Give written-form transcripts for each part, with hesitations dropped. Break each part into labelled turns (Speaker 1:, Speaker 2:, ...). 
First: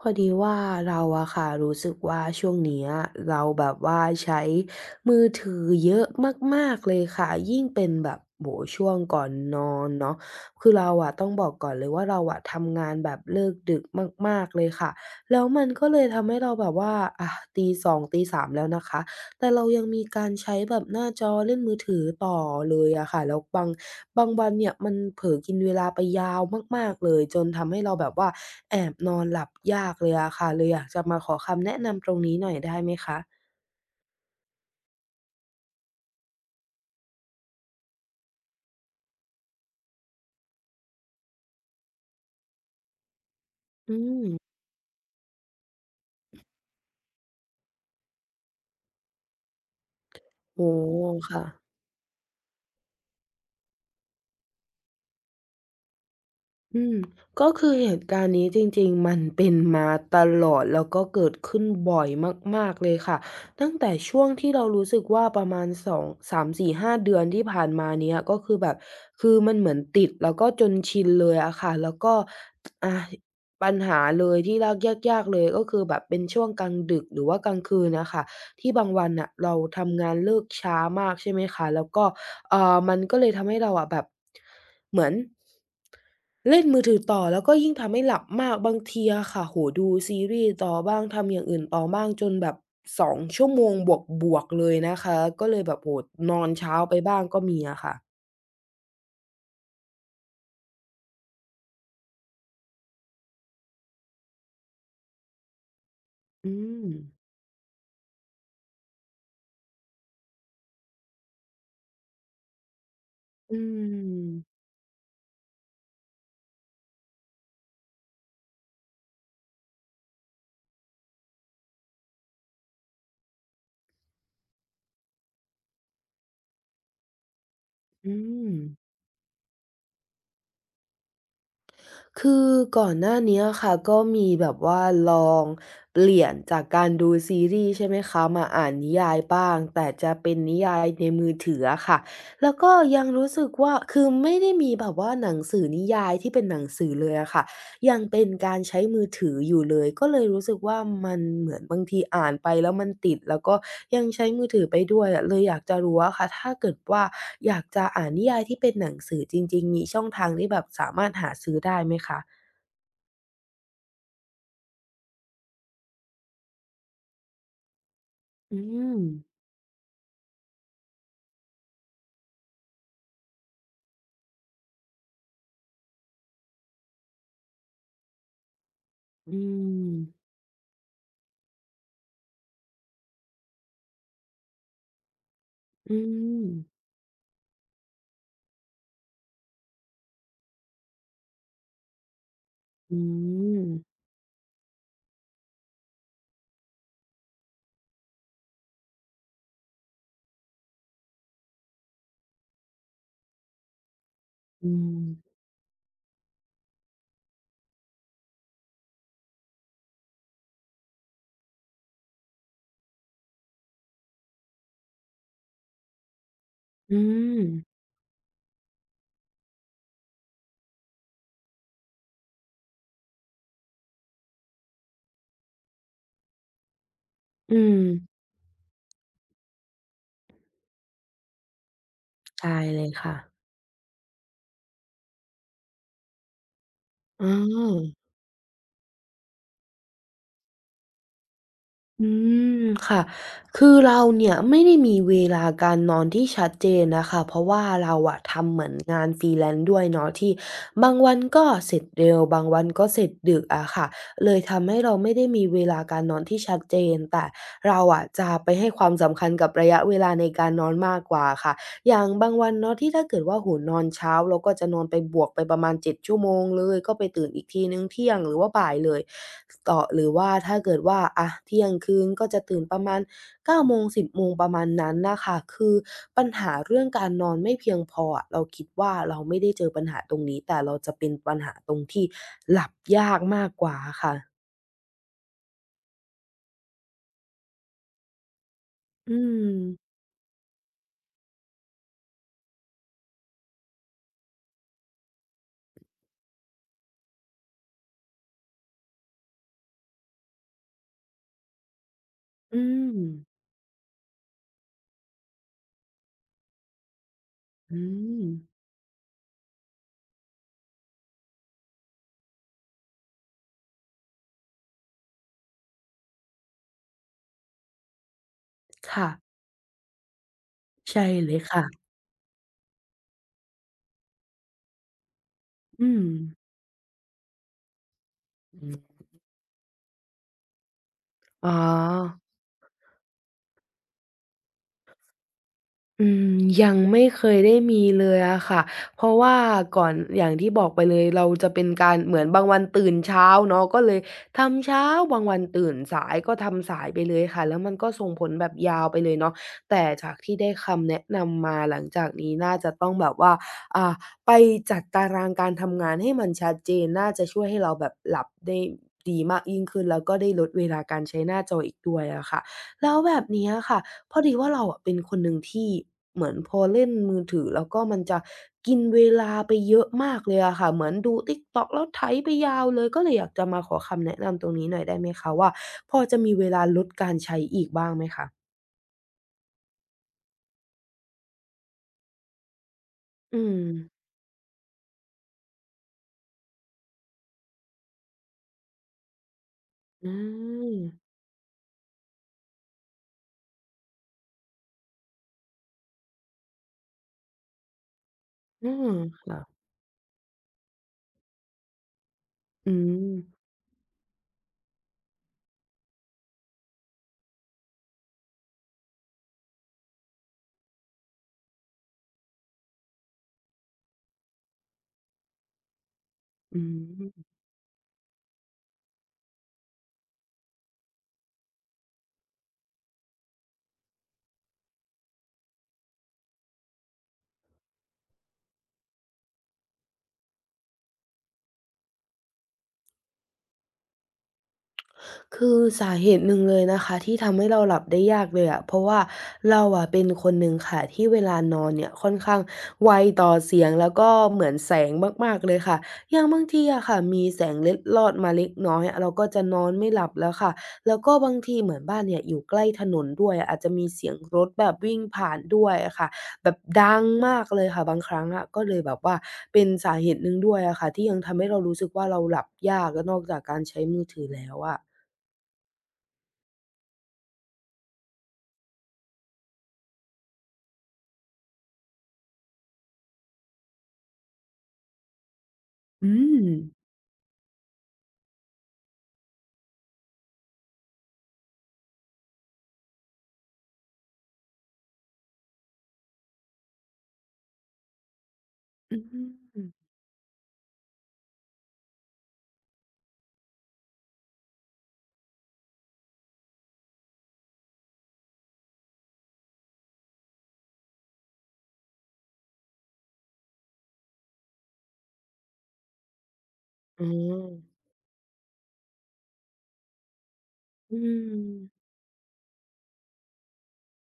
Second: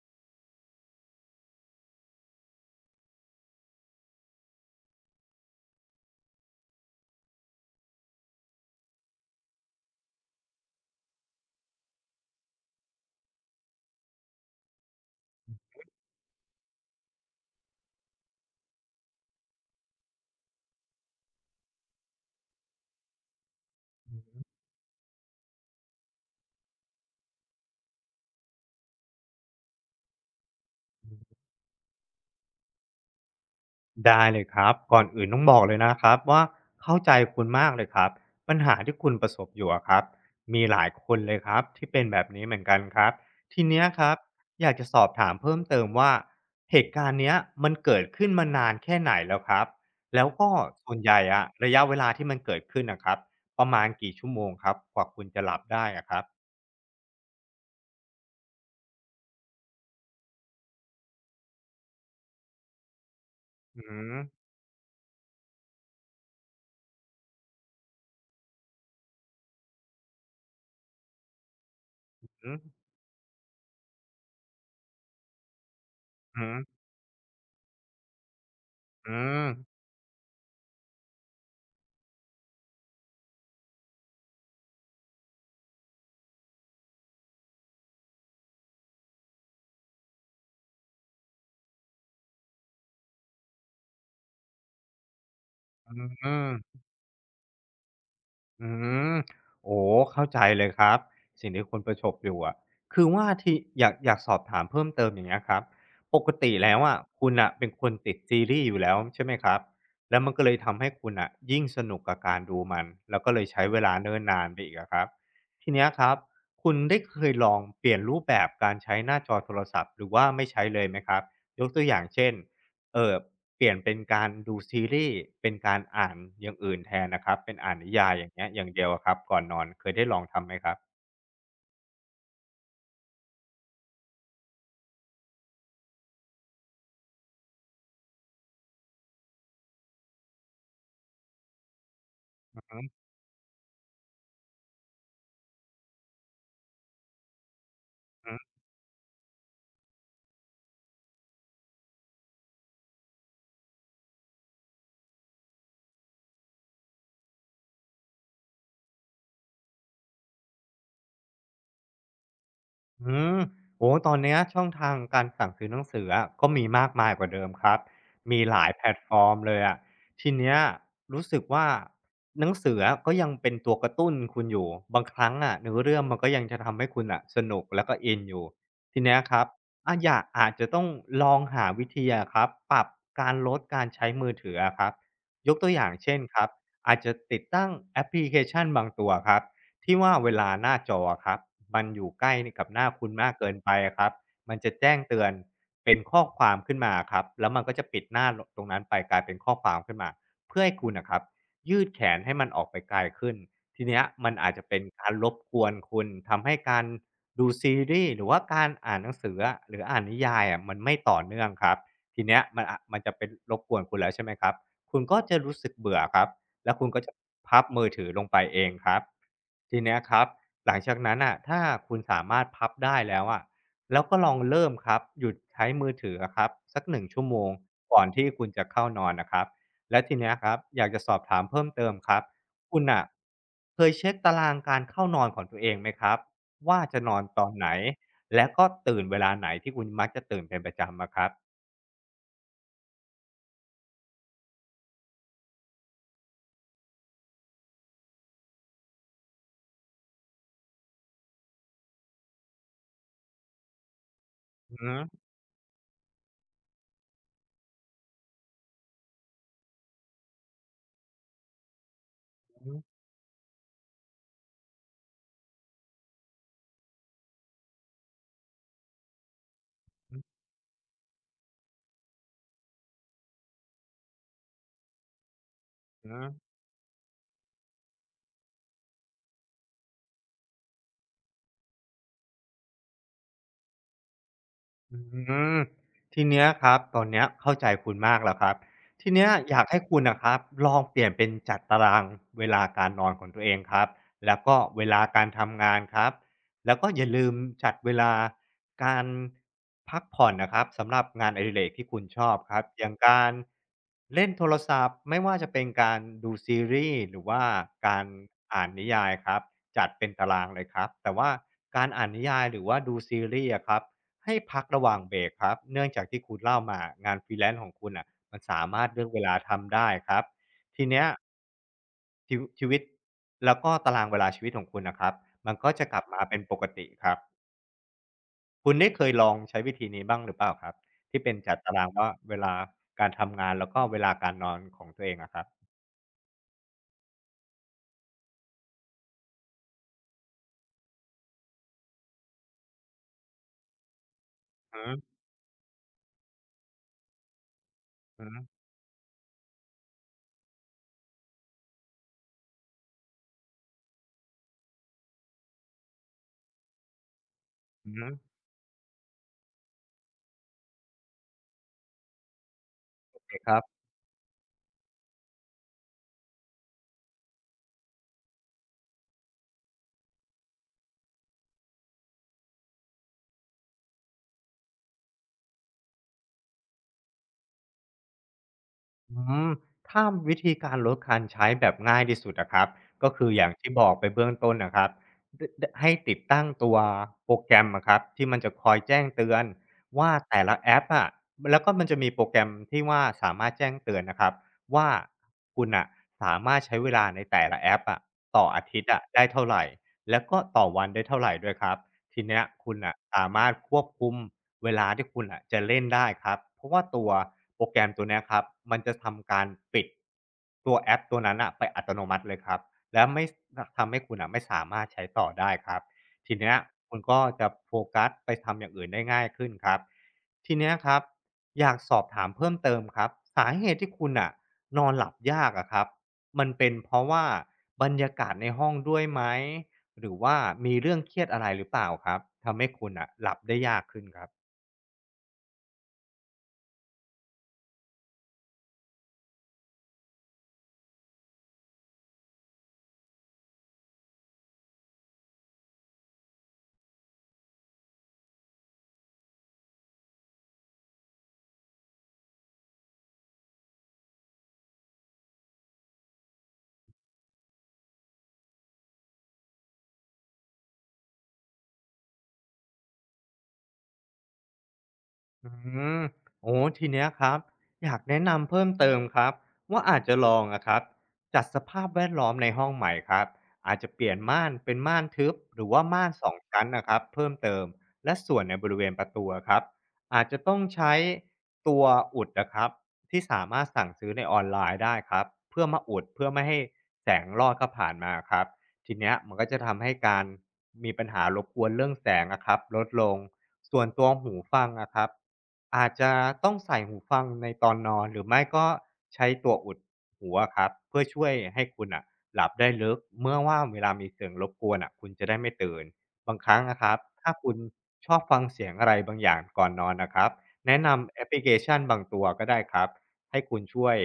Speaker 1: พอดีว่าเราอะค่ะรู้สึกว่าช่วงเนี้ยเราแบบว่าใช้มือถือเยอะมากๆเลยค่ะยิ่งเป็นแบบโอ้โฮช่วงก่อนนอนเนาะคือเราอะต้องบอกก่อนเลยว่าเราอะทำงานแบบเลิกดึกมากๆเลยค่ะแล้วมันก็เลยทำให้เราแบบว่าอาตี2ตี3แล้วนะคะแต่เรายังมีการใช้แบบหน้าจอเล่นมือถือต่อเลยอะค่ะแล้วบางวันเนี่ยมันเผลอกินเวลาไปยาวมากๆเลยจนทำให้เราแบบว่า แอบนอนหลับยากเลยอะค่ะเลยอยากจะมาขอคำแนะนำตรงนี้หน่อยได้ไหมคะ
Speaker 2: ได้เลยครับก่อนอื่นต้องบอกเลยนะครับว่าเข้าใจคุณมากเลยครับปัญหาที่คุณประสบอยู่อะครับมีหลายคนเลยครับที่เป็นแบบนี้เหมือนกันครับทีเนี้ย
Speaker 1: อื
Speaker 2: ครับ
Speaker 1: ม
Speaker 2: อยากจะสอบถามเพิ่มเติมว่าเหตุการณ์เนี้ยมันเกิดขึ้นมานานแค่ไหนแล้วครับแล้วก็
Speaker 1: โอ้
Speaker 2: ส่ว
Speaker 1: โฮ
Speaker 2: นใหญ่
Speaker 1: ค่ะ
Speaker 2: อะระยะเวลาที่มันเกิดขึ้นนะครับประมาณกี่ชั่วโมงครับกว่าคุณจะหลับได้อะครับ
Speaker 1: อืมก็คือเหตุการณ์นี้จริงๆมันเป็นมาตลอดแล้วก็เกิดขึ้นบ่อยมากๆเลยค่ะตั้ง
Speaker 2: อื
Speaker 1: แต่
Speaker 2: อ
Speaker 1: ช่วงที่เรารู้สึกว่าประมาณสองสามสี่ห้าเดือนที่ผ่านมาเนี้ยก็คือแบบคือมันเหมือนติดแล้วก็จนชินเลยอะค่ะแล้วก็
Speaker 2: อือ
Speaker 1: อาปัญหาเลยที่ลากยากๆเลยก็คือแบบเป็น
Speaker 2: อื
Speaker 1: ช่ว
Speaker 2: อ
Speaker 1: งกลางดึกหรือว่ากลางคืนน่ะค่ะที่บางวั
Speaker 2: อื
Speaker 1: น
Speaker 2: อ
Speaker 1: น่ะเราทำงานเลิกช้ามากใช่ไหมคะแล้วก็มันก็เลยทำให้เราอะแบบเหมือน เล่นมือถือต่อแล้วก็ยิ่งทำให้หลับมากบางทีอะค่ะโอ้โฮดูซีรีส์ต่อบ้างทำอย่างอื่นต่อบ้างจนแบบ2ชั่วโมงบวกๆเลยนะคะก็เลยแบบ
Speaker 2: อ
Speaker 1: โอ้โฮ
Speaker 2: ื
Speaker 1: นอ
Speaker 2: ม
Speaker 1: นเช้าไปบ้างก็มีอะค่ะ
Speaker 2: อืมโอ้เข้าใจเลยครับสิ่งที่คุณประสบอยู่อะคือว่าที่อยากสอบถามเพิ่มเติมอย่างเงี้ยครับปกติ
Speaker 1: อื
Speaker 2: แล้ว
Speaker 1: ม
Speaker 2: อะคุณนะเป็นคนติดซีรีส์อยู่แล้วใช่ไหมครับแล้วมันก็เลยทำให้คุณอะยิ่งสนุกกับการดูมันแล้วก็เลย
Speaker 1: อื
Speaker 2: ใช้เวลาเนิ่นนานไป
Speaker 1: ม
Speaker 2: อีกอะครับทีเนี้ยครับคุณได้เคยลองเปลี่ยนรูปแบบการใช้หน้าจอโทรศัพท์หรือว่าไม่ใช้เลยไหมครับยกตัวอย่างเช่นเออ เปลี่ยนเป็นการดูซีรีส์เป็นการอ่านอย่างอื่นแทนนะครับเป็นอ่านนิยาย
Speaker 1: อื
Speaker 2: อย่างเงี้ย
Speaker 1: ม
Speaker 2: อย่างเดียวอะครับก่อนนอนเคยได้ลองทำไหมครับ
Speaker 1: คือก่อนหน้าเนี้ยค่ะก็มีแบบว่าลองเปลี่ยนจากการดูซีรีส์ใช่ไหมคะมาอ่านนิยายบ้างแต่จะเป็นนิยายในมือถืออะค่ะแล้ว
Speaker 2: อือ
Speaker 1: ก็
Speaker 2: ฮึ
Speaker 1: ยังรู้สึกว่าคือไม่ได้มีแบบว่าหนังสือนิยายที่เป็นหนังสือเลยอะค่ะ ยังเป็นการใช้มือถืออยู่เลยก็เลยรู้สึกว่ามันเหมือนบางทีอ่านไปแล้วมันติดแล้วก็ยังใช้มือถือไปด้วยอะเลยอยากจะรู้อะค่ะถ้าเกิดว่าอยากจะอ่านนิยายที่เป็นหนังสือจริงๆมีช่องทางที่แบบสามารถหาซื้อได้ไหมคะ
Speaker 2: อืมโอ้ตอนเนี้ยช่องทางการสั่งซื้อหนังสืออะก็มีมากมายกว่าเดิมครับมีห
Speaker 1: อื
Speaker 2: ลายแพลต
Speaker 1: ม
Speaker 2: ฟอร์มเลยอะทีเนี้ยรู้สึกว่าหนังสืออะก็ยังเป็นตัวกระตุ้นคุณอยู่ บางครั้งอะเนื้อเรื่องมันก็ยังจะทำให้คุณน่ะสนุกแล้วก็อินอยู่ทีเนี้ยค
Speaker 1: อื
Speaker 2: รับ
Speaker 1: ม
Speaker 2: อยากอาจจะต้องลองหาวิธีอะครับปรับการลดการใช้มือถืออะครับ ยกตัวอย่าง
Speaker 1: อื
Speaker 2: เช่นค
Speaker 1: ม
Speaker 2: รับอาจจะติดตั้งแอปพลิเคชันบางตัวครับ ที่ว่าเวลาหน้าจอครับมันอยู่ใกล้กับหน้า
Speaker 1: อื
Speaker 2: คุณมากเกิน
Speaker 1: ม
Speaker 2: ไปอะครับมันจะแจ้งเตือนเป็นข้อความขึ้นมาครับแล้วมันก็จะปิดหน้าตรงนั้นไปกลายเป็นข้อความขึ้นมาเพื่อให้คุณนะครับยืดแขนให้มันออกไปไกลขึ้นทีเนี้ยมันอาจจะ
Speaker 1: อื
Speaker 2: เป็นการร
Speaker 1: ม
Speaker 2: บกวนคุณทำให้การดูซีรีส์หรือว่าการอ่านหนังสืออะหรืออ่านนิยายอะมันไม่ต่อเนื่องครับทีเนี้ยมันจะเป็นรบกวนคุณแล้วใช่ไหมครับคุณก็จะรู้สึกเบื่อครับ แล้วคุณ
Speaker 1: อื
Speaker 2: ก็จะ
Speaker 1: ม
Speaker 2: พับมือถือลงไปเองครับทีเนี้ยครับหลังจากนั้นน่ะถ้าคุณสามารถพับได้แล้วอะแล้วก็ลองเริ่มครับหยุดใช้มือถืออะครับสักหนึ่งชั่วโมง
Speaker 1: อืม
Speaker 2: ก่อนที่คุณจะเข้านอนน่ะครับและทีเนี้ยครับอยากจะสอบถามเพิ่มเติมครับ
Speaker 1: ใช่
Speaker 2: คุ
Speaker 1: เล
Speaker 2: ณ
Speaker 1: ย
Speaker 2: น่ะ
Speaker 1: ค่ะ
Speaker 2: เคยเช็กตารางการเข้านอนของตัวเองไหมครับว่าจะนอน
Speaker 1: เอ
Speaker 2: ตอนไหน
Speaker 1: อ
Speaker 2: และก็ตื่นเวลาไหนที่คุณมักจะตื่นเป็นประจำอะครับ
Speaker 1: อืมค่ะคือเราเนี่ยไม่ได้มีเวลาการนอนที่ชัดเจนนะค่ะเพราะว่าเราอะทำเหมือนงาน freelance ด้วยเนาะที่บางวันก็เสร็จเร็วบางวันก็เสร็จดึกอะค่ะเลยทำ
Speaker 2: อือ
Speaker 1: ให้
Speaker 2: ฮึ
Speaker 1: เราไม่ได้มีเวลาการนอนที่ชัดเจนแต่เราอะจะไปให้ความสำคัญกับระยะเวลาในการนอนมากกว่าค่ะ อย่างบางวัน
Speaker 2: อือฮึ
Speaker 1: เนาะที่ถ้าเกิดว่าโอ้นอนเช้าเราก็จะนอนไปบวกไปประมาณ7ชั่วโมงเลยก็ไปตื่นอีกทีหนึ่งเที่ยงหรือว่าบ่ายเลยต่อหรือ
Speaker 2: อื
Speaker 1: ว่าถ้าเกิดว่าอะเที่ยงคืนก็จะตื่นประมาณ9โมง10โมงประมาณนั้นน่ะค่ะคือ
Speaker 2: อฮึ
Speaker 1: ปัญหาเรื่องการนอนไม่เพียงพออะเราคิดว่าเราไม่ได้เจอปัญหาตรงนี้แต่เราจะเป็นปัญหาตรงที่หลับยากมากกว่าอะค่ะ
Speaker 2: อืมทีเนี้ยครับตอนเนี้ยเข้าใจคุณมากแล้วครับที
Speaker 1: อื
Speaker 2: เนี้ยอยากให้
Speaker 1: ม
Speaker 2: คุณนะครับลองเปลี่ยนเป็นจัดตารางเวลาการนอนของตัวเองครับแล้วก็เวลาการทำงานครับแล้วก็อย่าลืมจัดเวลาการพักผ่อนนะครับสำหรับงานอดิเรกที่คุณชอบครั
Speaker 1: อื
Speaker 2: บอย่า
Speaker 1: ม
Speaker 2: งการเล่นโทรศัพท์ไม่ว่าจะเป็นการดูซีรีส์หรือว่า
Speaker 1: อื
Speaker 2: การ
Speaker 1: ม
Speaker 2: อ่านนิยายครับจัดเป็นตารางเลยครับแต่ว่าการอ่านนิยายหรือว่าดูซีรีส์อะครับ ให้พักระหว่างเบรกครับเนื่องจากที่คุณเล่ามางานฟรีแลน n ์ของคุณอ่ะมันสามารถเลือ
Speaker 1: ค่ะ
Speaker 2: กเวลาทำได้ครับที
Speaker 1: ใช่
Speaker 2: เนี้ย
Speaker 1: เลยค่ะ
Speaker 2: ชีวิตแล้วก็ตารางเวลาชีวิตของคุณนะครับมันก็จะ
Speaker 1: อื
Speaker 2: กลั
Speaker 1: ม
Speaker 2: บมาเป็นปกติครับ
Speaker 1: อื
Speaker 2: คุณได้เค
Speaker 1: ม
Speaker 2: ยลองใช้วิธีนี้บ้างหรือเปล่าครับที่เป็น
Speaker 1: อ๋อ
Speaker 2: จัดตารางว่าเวลาการทำงานแล้วก็เวลาการนอนของตัวเองอะครับ
Speaker 1: อืมยังไม่เคยได้มีเลยอะค่ะ เพราะว่าก่อนอย่างที่บอกไปเลยเราจะเป็นการเหมือนบางวันตื่นเช้าเนาะก็เลยทำ
Speaker 2: อื
Speaker 1: เช้า
Speaker 2: ม
Speaker 1: บางวันตื่นสายก็ทำสายไปเลยค่ะแล้วมันก็ส่งผ
Speaker 2: อื
Speaker 1: ลแบ
Speaker 2: ม
Speaker 1: บยาวไปเลยเนาะแต่จากที่ได้คำแนะนำมาหลังจากนี้น่าจะต้องแบบว่าอ่าไปจัดตารางการทำงานให้มันชัดเจนน่าจะช่วยให้เราแบ
Speaker 2: อื
Speaker 1: บห
Speaker 2: ม
Speaker 1: ลับได้ดีมากยิ่งขึ้นแล้วก็ได้ลดเวลาการใช้หน้าจออีกด้วยอะค่ะแล้วแบ
Speaker 2: โอ
Speaker 1: บ
Speaker 2: เคค
Speaker 1: เนี้ย
Speaker 2: รับ
Speaker 1: ค่ะ พอดีว่าเราอะเป็นคนหนึ่งที่เหมือนพอเล่นมือถือแล้วก็มันจะกินเวลาไปเยอะมากเลยอะค่ะเหมือนดู TikTok แล้วไถไปยาวเลยก็เลยอยากจะมาขอคำแนะนำตรงนี้หน่อยได้ไหมคะว่าพอจะมีเวลาลดการใช้อีกบ้างไหมคะ
Speaker 2: อืมถ้าวิธีการลดการใช้แบบง่ายที่สุดนะครับก็คืออ
Speaker 1: อื
Speaker 2: ย่าง
Speaker 1: ม
Speaker 2: ที่บอกไปเบื้องต้นนะครับให้ติดตั้งตัวโปรแกรมอะครับที่มันจะคอยแจ้งเตือนว่า
Speaker 1: อื
Speaker 2: แต่ละแอ
Speaker 1: ม
Speaker 2: ปอะแล้วก็มันจะมีโปรแกรมที่ว่าสามารถแจ้งเตือนนะครับว่าคุณอ่ะสามารถใช้เวลาในแต่ละแอปอะต่ออา
Speaker 1: อื
Speaker 2: ทิต
Speaker 1: ม
Speaker 2: ย์อะได้
Speaker 1: ค่ะ
Speaker 2: เท่าไหรแล้วก็ต่อวันได้เท่าไหรด้วยครับ ทีเนี้ย
Speaker 1: อื
Speaker 2: คุณน่ะสา
Speaker 1: ม
Speaker 2: มารถควบคุมเวลาที่คุณอ่ะจะเล่นได้ครับเพราะว่าตัวโปรแกรมตัวเนี้ยครับมันจะทำการปิดตัวแอปตัวนั้นอ่ะไปอัตโนมัติเลยครับและไม่ทำให้คุณอ่ะไม่สามารถใช้ต่อได้ครับทีเนี้ย
Speaker 1: อื
Speaker 2: คุณก็
Speaker 1: ม
Speaker 2: จะโฟกัสไปทำอย่างอื่นได้ง่ายขึ้นครับทีเนี้ยครับอยากสอบถามเพิ่มเติมครับสาเหตุที่คุณอ่ะนอนหลับยากอะครับมันเป็นเพราะว่าบรรยากาศในห้องด้วยไหม หรือว่ามีเรื่องเครียดอะไรหรือเปล่าครับทำให้คุณอ่ะหลับได้ยากขึ้นครับ
Speaker 1: คือสาเหตุหนึ่งเลยนะคะที่ทำให้เราหลับได้ยากเลยอะเพราะว่าเราอะเป็นคนหนึ่งค่ะที่เวลานอนเนี่ยค่อนข้างไวต่อเสียงแล้วก็เหมือนแสงมากๆเลยค่ะอย่างบางทีอะค่ะมีแสงเล็ดลอดมาเล็กน้อยเราก็จะนอนไม่หลับแล้วค่ะแล้วก็บางทีเหมือนบ้านเนี่ยอยู่ใกล้ถนนด้วยอาจจะมีเสียงรถแบบวิ่งผ่านด้วยอะค่ะแบบดังมากเลยค่ะบางครั้งอะก็เลยแบบว่าเป็นสาเหตุหนึ่งด้วยอะค่ะที่ยังทำให้เรารู้สึกว่าเราหลับยากแล้วนอกจากการใช้มือถือแล้วอะ
Speaker 2: อืมโอ้ทีเนี้ยครับอยากแนะนำเพิ่มเติมครับว่าอาจจะลองอะครับจัดสภาพแวดล้อมในห้องใหม่ครับอาจจะเปลี่ยนม่านเป็นม่านทึบหรือว่าม่าน
Speaker 1: อื
Speaker 2: สอง
Speaker 1: ม
Speaker 2: ชั้นนะครับเพิ่มเติมและส่วนในบริเวณประตูอะครับอาจจะต้องใช้ตัวอุดนะครับที่สามารถสั่งซื้อในออนไลน์ได้ครับเพื่อมาอุดเพื่อไม่ให้แสงลอดเข้าผ่านมาครับ ที
Speaker 1: อ
Speaker 2: เนี้ยมันก็จะ
Speaker 1: ื
Speaker 2: ทำ
Speaker 1: ม
Speaker 2: ให้การมีปัญหารบกวนเรื่องแสงอะครับลดลงส่วนตัวหูฟังอะครับอาจจะต้องใส่หูฟังในตอนนอนหรือไม่ก็ใช้ตัวอุดหูอะครับเพื่อช่วยให้คุณอะหลับได้ลึกเมื่อว่าเวลามีเสียงรบกวนอะคุณจะได้ไม่ตื่นบางครั้งนะครับ
Speaker 1: อ๋อ
Speaker 2: ถ้าคุณชอบฟังเสียงอะไรบางอย่างก่อนนอนนะครับแนะ
Speaker 1: อื
Speaker 2: นำแอปพลิเคชัน
Speaker 1: ม
Speaker 2: บางตัวก็ได้ครับ ให้คุณช่วย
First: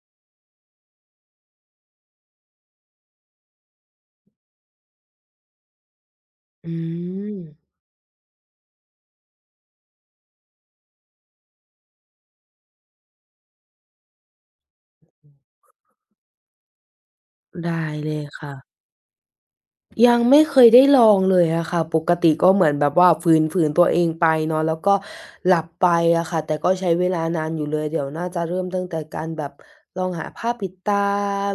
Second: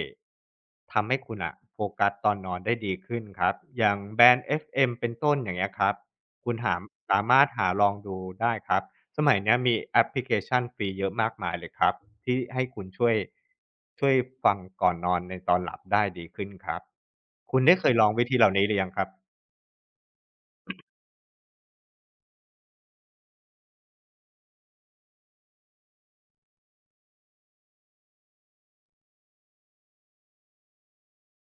Speaker 2: ทำให้คุณอะโฟกัสตอนนอนได้ดีขึ้นครับอย่างแบนด์ FM เอ็มเป็นต้นอย่างเงี้ยครับคุณ
Speaker 1: อื
Speaker 2: หาสา
Speaker 1: ม
Speaker 2: มารถหาลองดูได้ครับสมัยเนี้ยมีแอปพลิเคชันฟรีเยอะมากมายเลยครับที่ให้คุณช่วยช่วยฟังก่อนนอนในตอนหลับได้ดีขึ้นครับคุณได้
Speaker 1: ได้
Speaker 2: เคยลอ
Speaker 1: เล
Speaker 2: งวิ
Speaker 1: ย
Speaker 2: ธีเหล่า
Speaker 1: ค่ะ
Speaker 2: นี้หรือยังครับ
Speaker 1: ยังไม่เคยได้ลองเลยอะค่ะปกติก็เหมือนแบบว่าฝืนตัวเองไปเนาะแล้วก็หลับไปอะค่ะแต่ก็ใช้เวลานานอยู่เลยเดี๋ยวน่าจะเริ่มตั้งแต่การแบบลองหาผ้าปิดตา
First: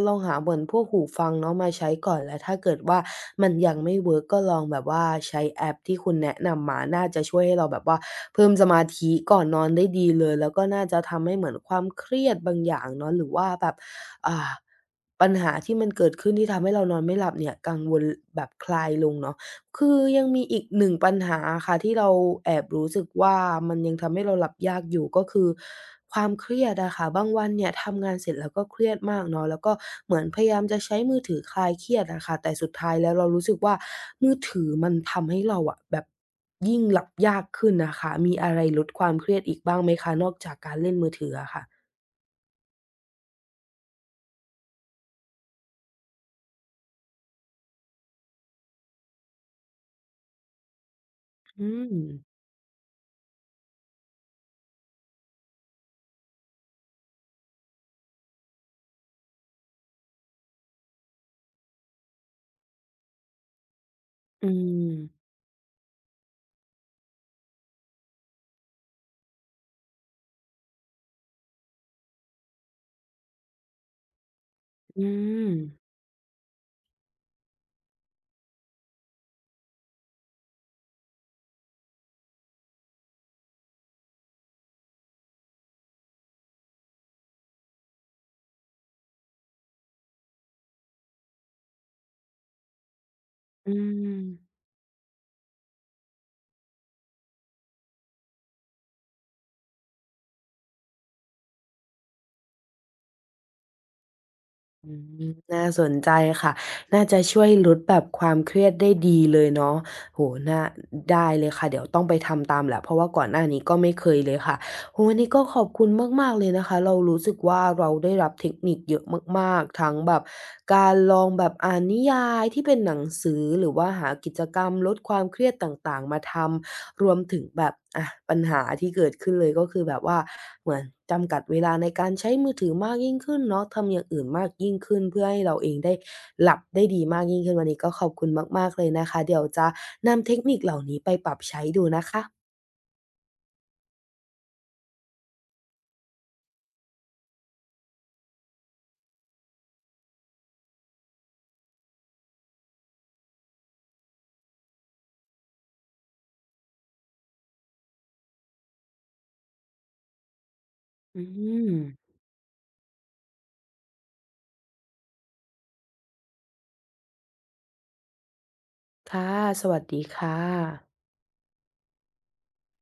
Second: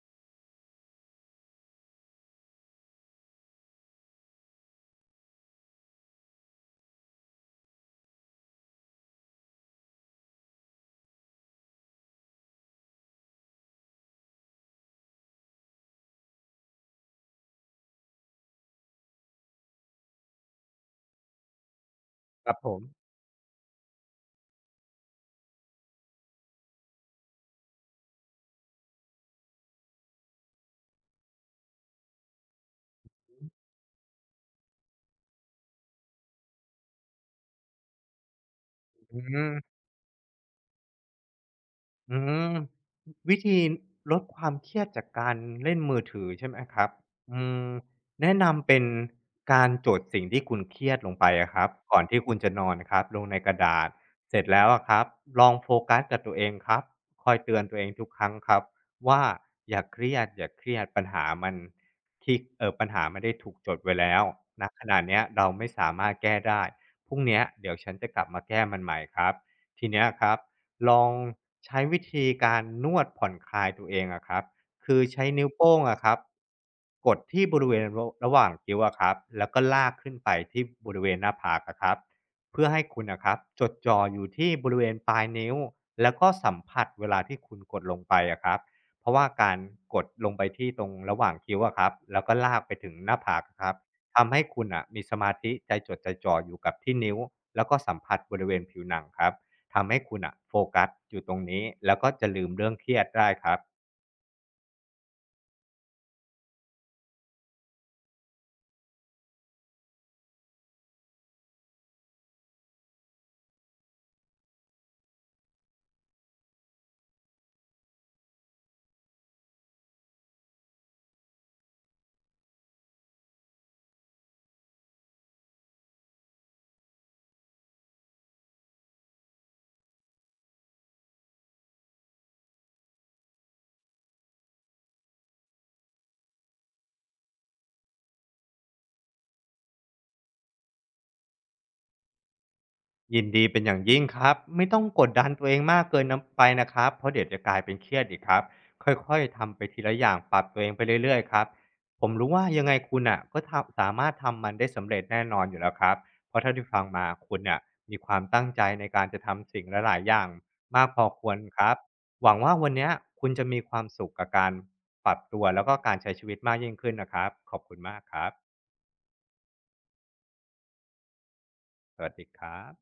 Speaker 1: ลองหาเหมือนพวกหูฟังเนาะมาใช้ก่อนแล้วถ้าเกิดว่ามันยังไม่เวิร์กก็ลองแบบว่าใช้แอปที่คุณแนะนำมาน่าจะช่วยให้เราแบบว่าเพิ่มสมาธิก่อนนอนได้ดีเลยแล้วก็น่าจะทำให้เหมือนความเครียดบางอย่างเนาะหรือว่าแบบอ่า ปัญหาที่มันเกิดขึ้นที่ทำให้เรานอนไม่หลับเนี่ยกังวลแบบคลายลงเนาะคือยังมีอีกหนึ่งปัญหาค่ะที่เรา
Speaker 2: ค
Speaker 1: แอ
Speaker 2: รับ
Speaker 1: บ
Speaker 2: ผม
Speaker 1: รู้สึกว่ามันยังทำให้เราหลับยากอยู่ก็คือความเครียดอะค่ะบางวันเนี่ยทำงานเสร็จแล้วก็เครียดมากเนาะแล้วก็เหมือนพยายามจะใช้มือถือคลายเครียดอะค่ะแต่สุดท้ายแล้วเรารู้สึกว่ามือถือมันทำให้เราอะแบบยิ่งหลับยากขึ้นน่ะค่ะมีอะไรลดความ
Speaker 2: อื
Speaker 1: เครียดอีก
Speaker 2: ม
Speaker 1: บ้างไหมคะนอกจากการเล่นมือถืออะค่ะ
Speaker 2: อืมวิธีลดความเครียดจากการเล่นมือถือใช่ไหมครับอืมแนะนำเป็นการจดสิ่งที่คุณเครียดลงไปอะครับ
Speaker 1: อืม
Speaker 2: ก่อนที่คุณจะนอนครับลงในกระดาษเสร็จแล้วอะครับลองโฟกัสกับตัวเองครับคอยเตือนตัวเองทุกครั้งครับว่าอย่าเครียดอย่าเครียดปัญหามันที่ปัญหาไม่ได้ถูกจดไว้แล้ว
Speaker 1: อื
Speaker 2: นะขนาดเนี้ย
Speaker 1: ม
Speaker 2: เราไม่สามารถแก้ได้พรุ่งเนี้ยเดี๋ยวฉันจะกลับมาแก้มันใหม่ครับทีเนี้ยครับ ลองใช้วิธีการนวดผ่อนคลายตัวเองอะครับคือ
Speaker 1: อื
Speaker 2: ใช้นิ้ว
Speaker 1: ม
Speaker 2: โป้งอะครับกดที่บริเวณระหว่างคิ้วอะครับแล้วก็ลากขึ้นไปที่บริเวณหน้าผากอะครับเพื่อให้คุณนะครับจดจ่ออยู่ที่บริเวณปลายนิ้วแล้วก็สัมผัสเวลาที่คุณกดลงไปอะครับเพราะว่าการกดลงไปที่ตรงระหว่างคิ้วอะครับแล้วก็ลากไปถึงหน้าผากอะค
Speaker 1: อื
Speaker 2: รับ
Speaker 1: ม
Speaker 2: ทำให้คุณอะมีสมาธิใจจดใจจ่ออยู่กับที่นิ้วแล้วก็สัมผัสบริเวณผิวหนังครับ ทำให้คุณอ่ะโฟกัสอยู่ตรงนี้แล้วก็จะลืมเรื่องเครียดได้ครับ
Speaker 1: อืมน่าสนใจค่ะ น่าจะช่วยลดแบบความเครียดได้ดีเลยเนาะโอ้โฮน่าได้เลยค่ะ เดี๋ยวต้องไปทำตามแหละเพราะว่าก่อนหน้านี้ก็ไม่เคยเลยค่ะโอ้โฮวันนี้ก็ขอบคุณมากๆเลยนะคะ เรารู้สึกว่าเราได้รับเทคนิคเยอะมากๆ ทั้งแบบการลองแบบอ่านนิยายที่เป็นหนังสือหรือว่าหากิจกรรมลดความเครียดต่างๆมาทำรวมถึงแบบอะปัญหาที่เกิดขึ้นเลยก็คือแบบว่า เหมือนจำกัดเวลาในการใช้มือถือมากยิ่งขึ้นเนาะทำอย่างอื่นมากยิ่งขึ้นเพื่อให้เราเองได้หลับได้ดีมากยิ่งขึ้นวันนี้ก็ขอบคุณมากๆเลยนะคะเดี๋ยวจะนำเทคนิคเหล่านี้ไปปรับใช้ดูนะคะ
Speaker 2: ยินดีเป็นอย่างยิ่งครับไม่ต้องกดดันตัวเองมากเกินน้ำไปนะครับเพราะเดี๋ยวจะกลายเป็นเครียดอีกครับค่อยๆทำไปทีละอย่างปรับตัวเองไปเรื่อยๆครับผมรู้ว่ายังไงคุณอ่ะก็ทำสามารถทำมันได้สำเร็จแน่นอนอยู่แล้วครับเพราะเท่าที่ฟังมาคุณเนี่ยมีความตั้งใจในการจะทำสิ่งหลายๆอย่างมากพอค
Speaker 1: อื
Speaker 2: วรค
Speaker 1: ม
Speaker 2: รับหวังว่าวันเนี้ยคุณจะมีความสุขกับการปรับตัวแล้วก็การใช้ชีวิตมากยิ่งขึ้นนะครับขอบคุณมากครับ
Speaker 1: ค่ะสวัสดีค่ะ
Speaker 2: สวัสดีครับ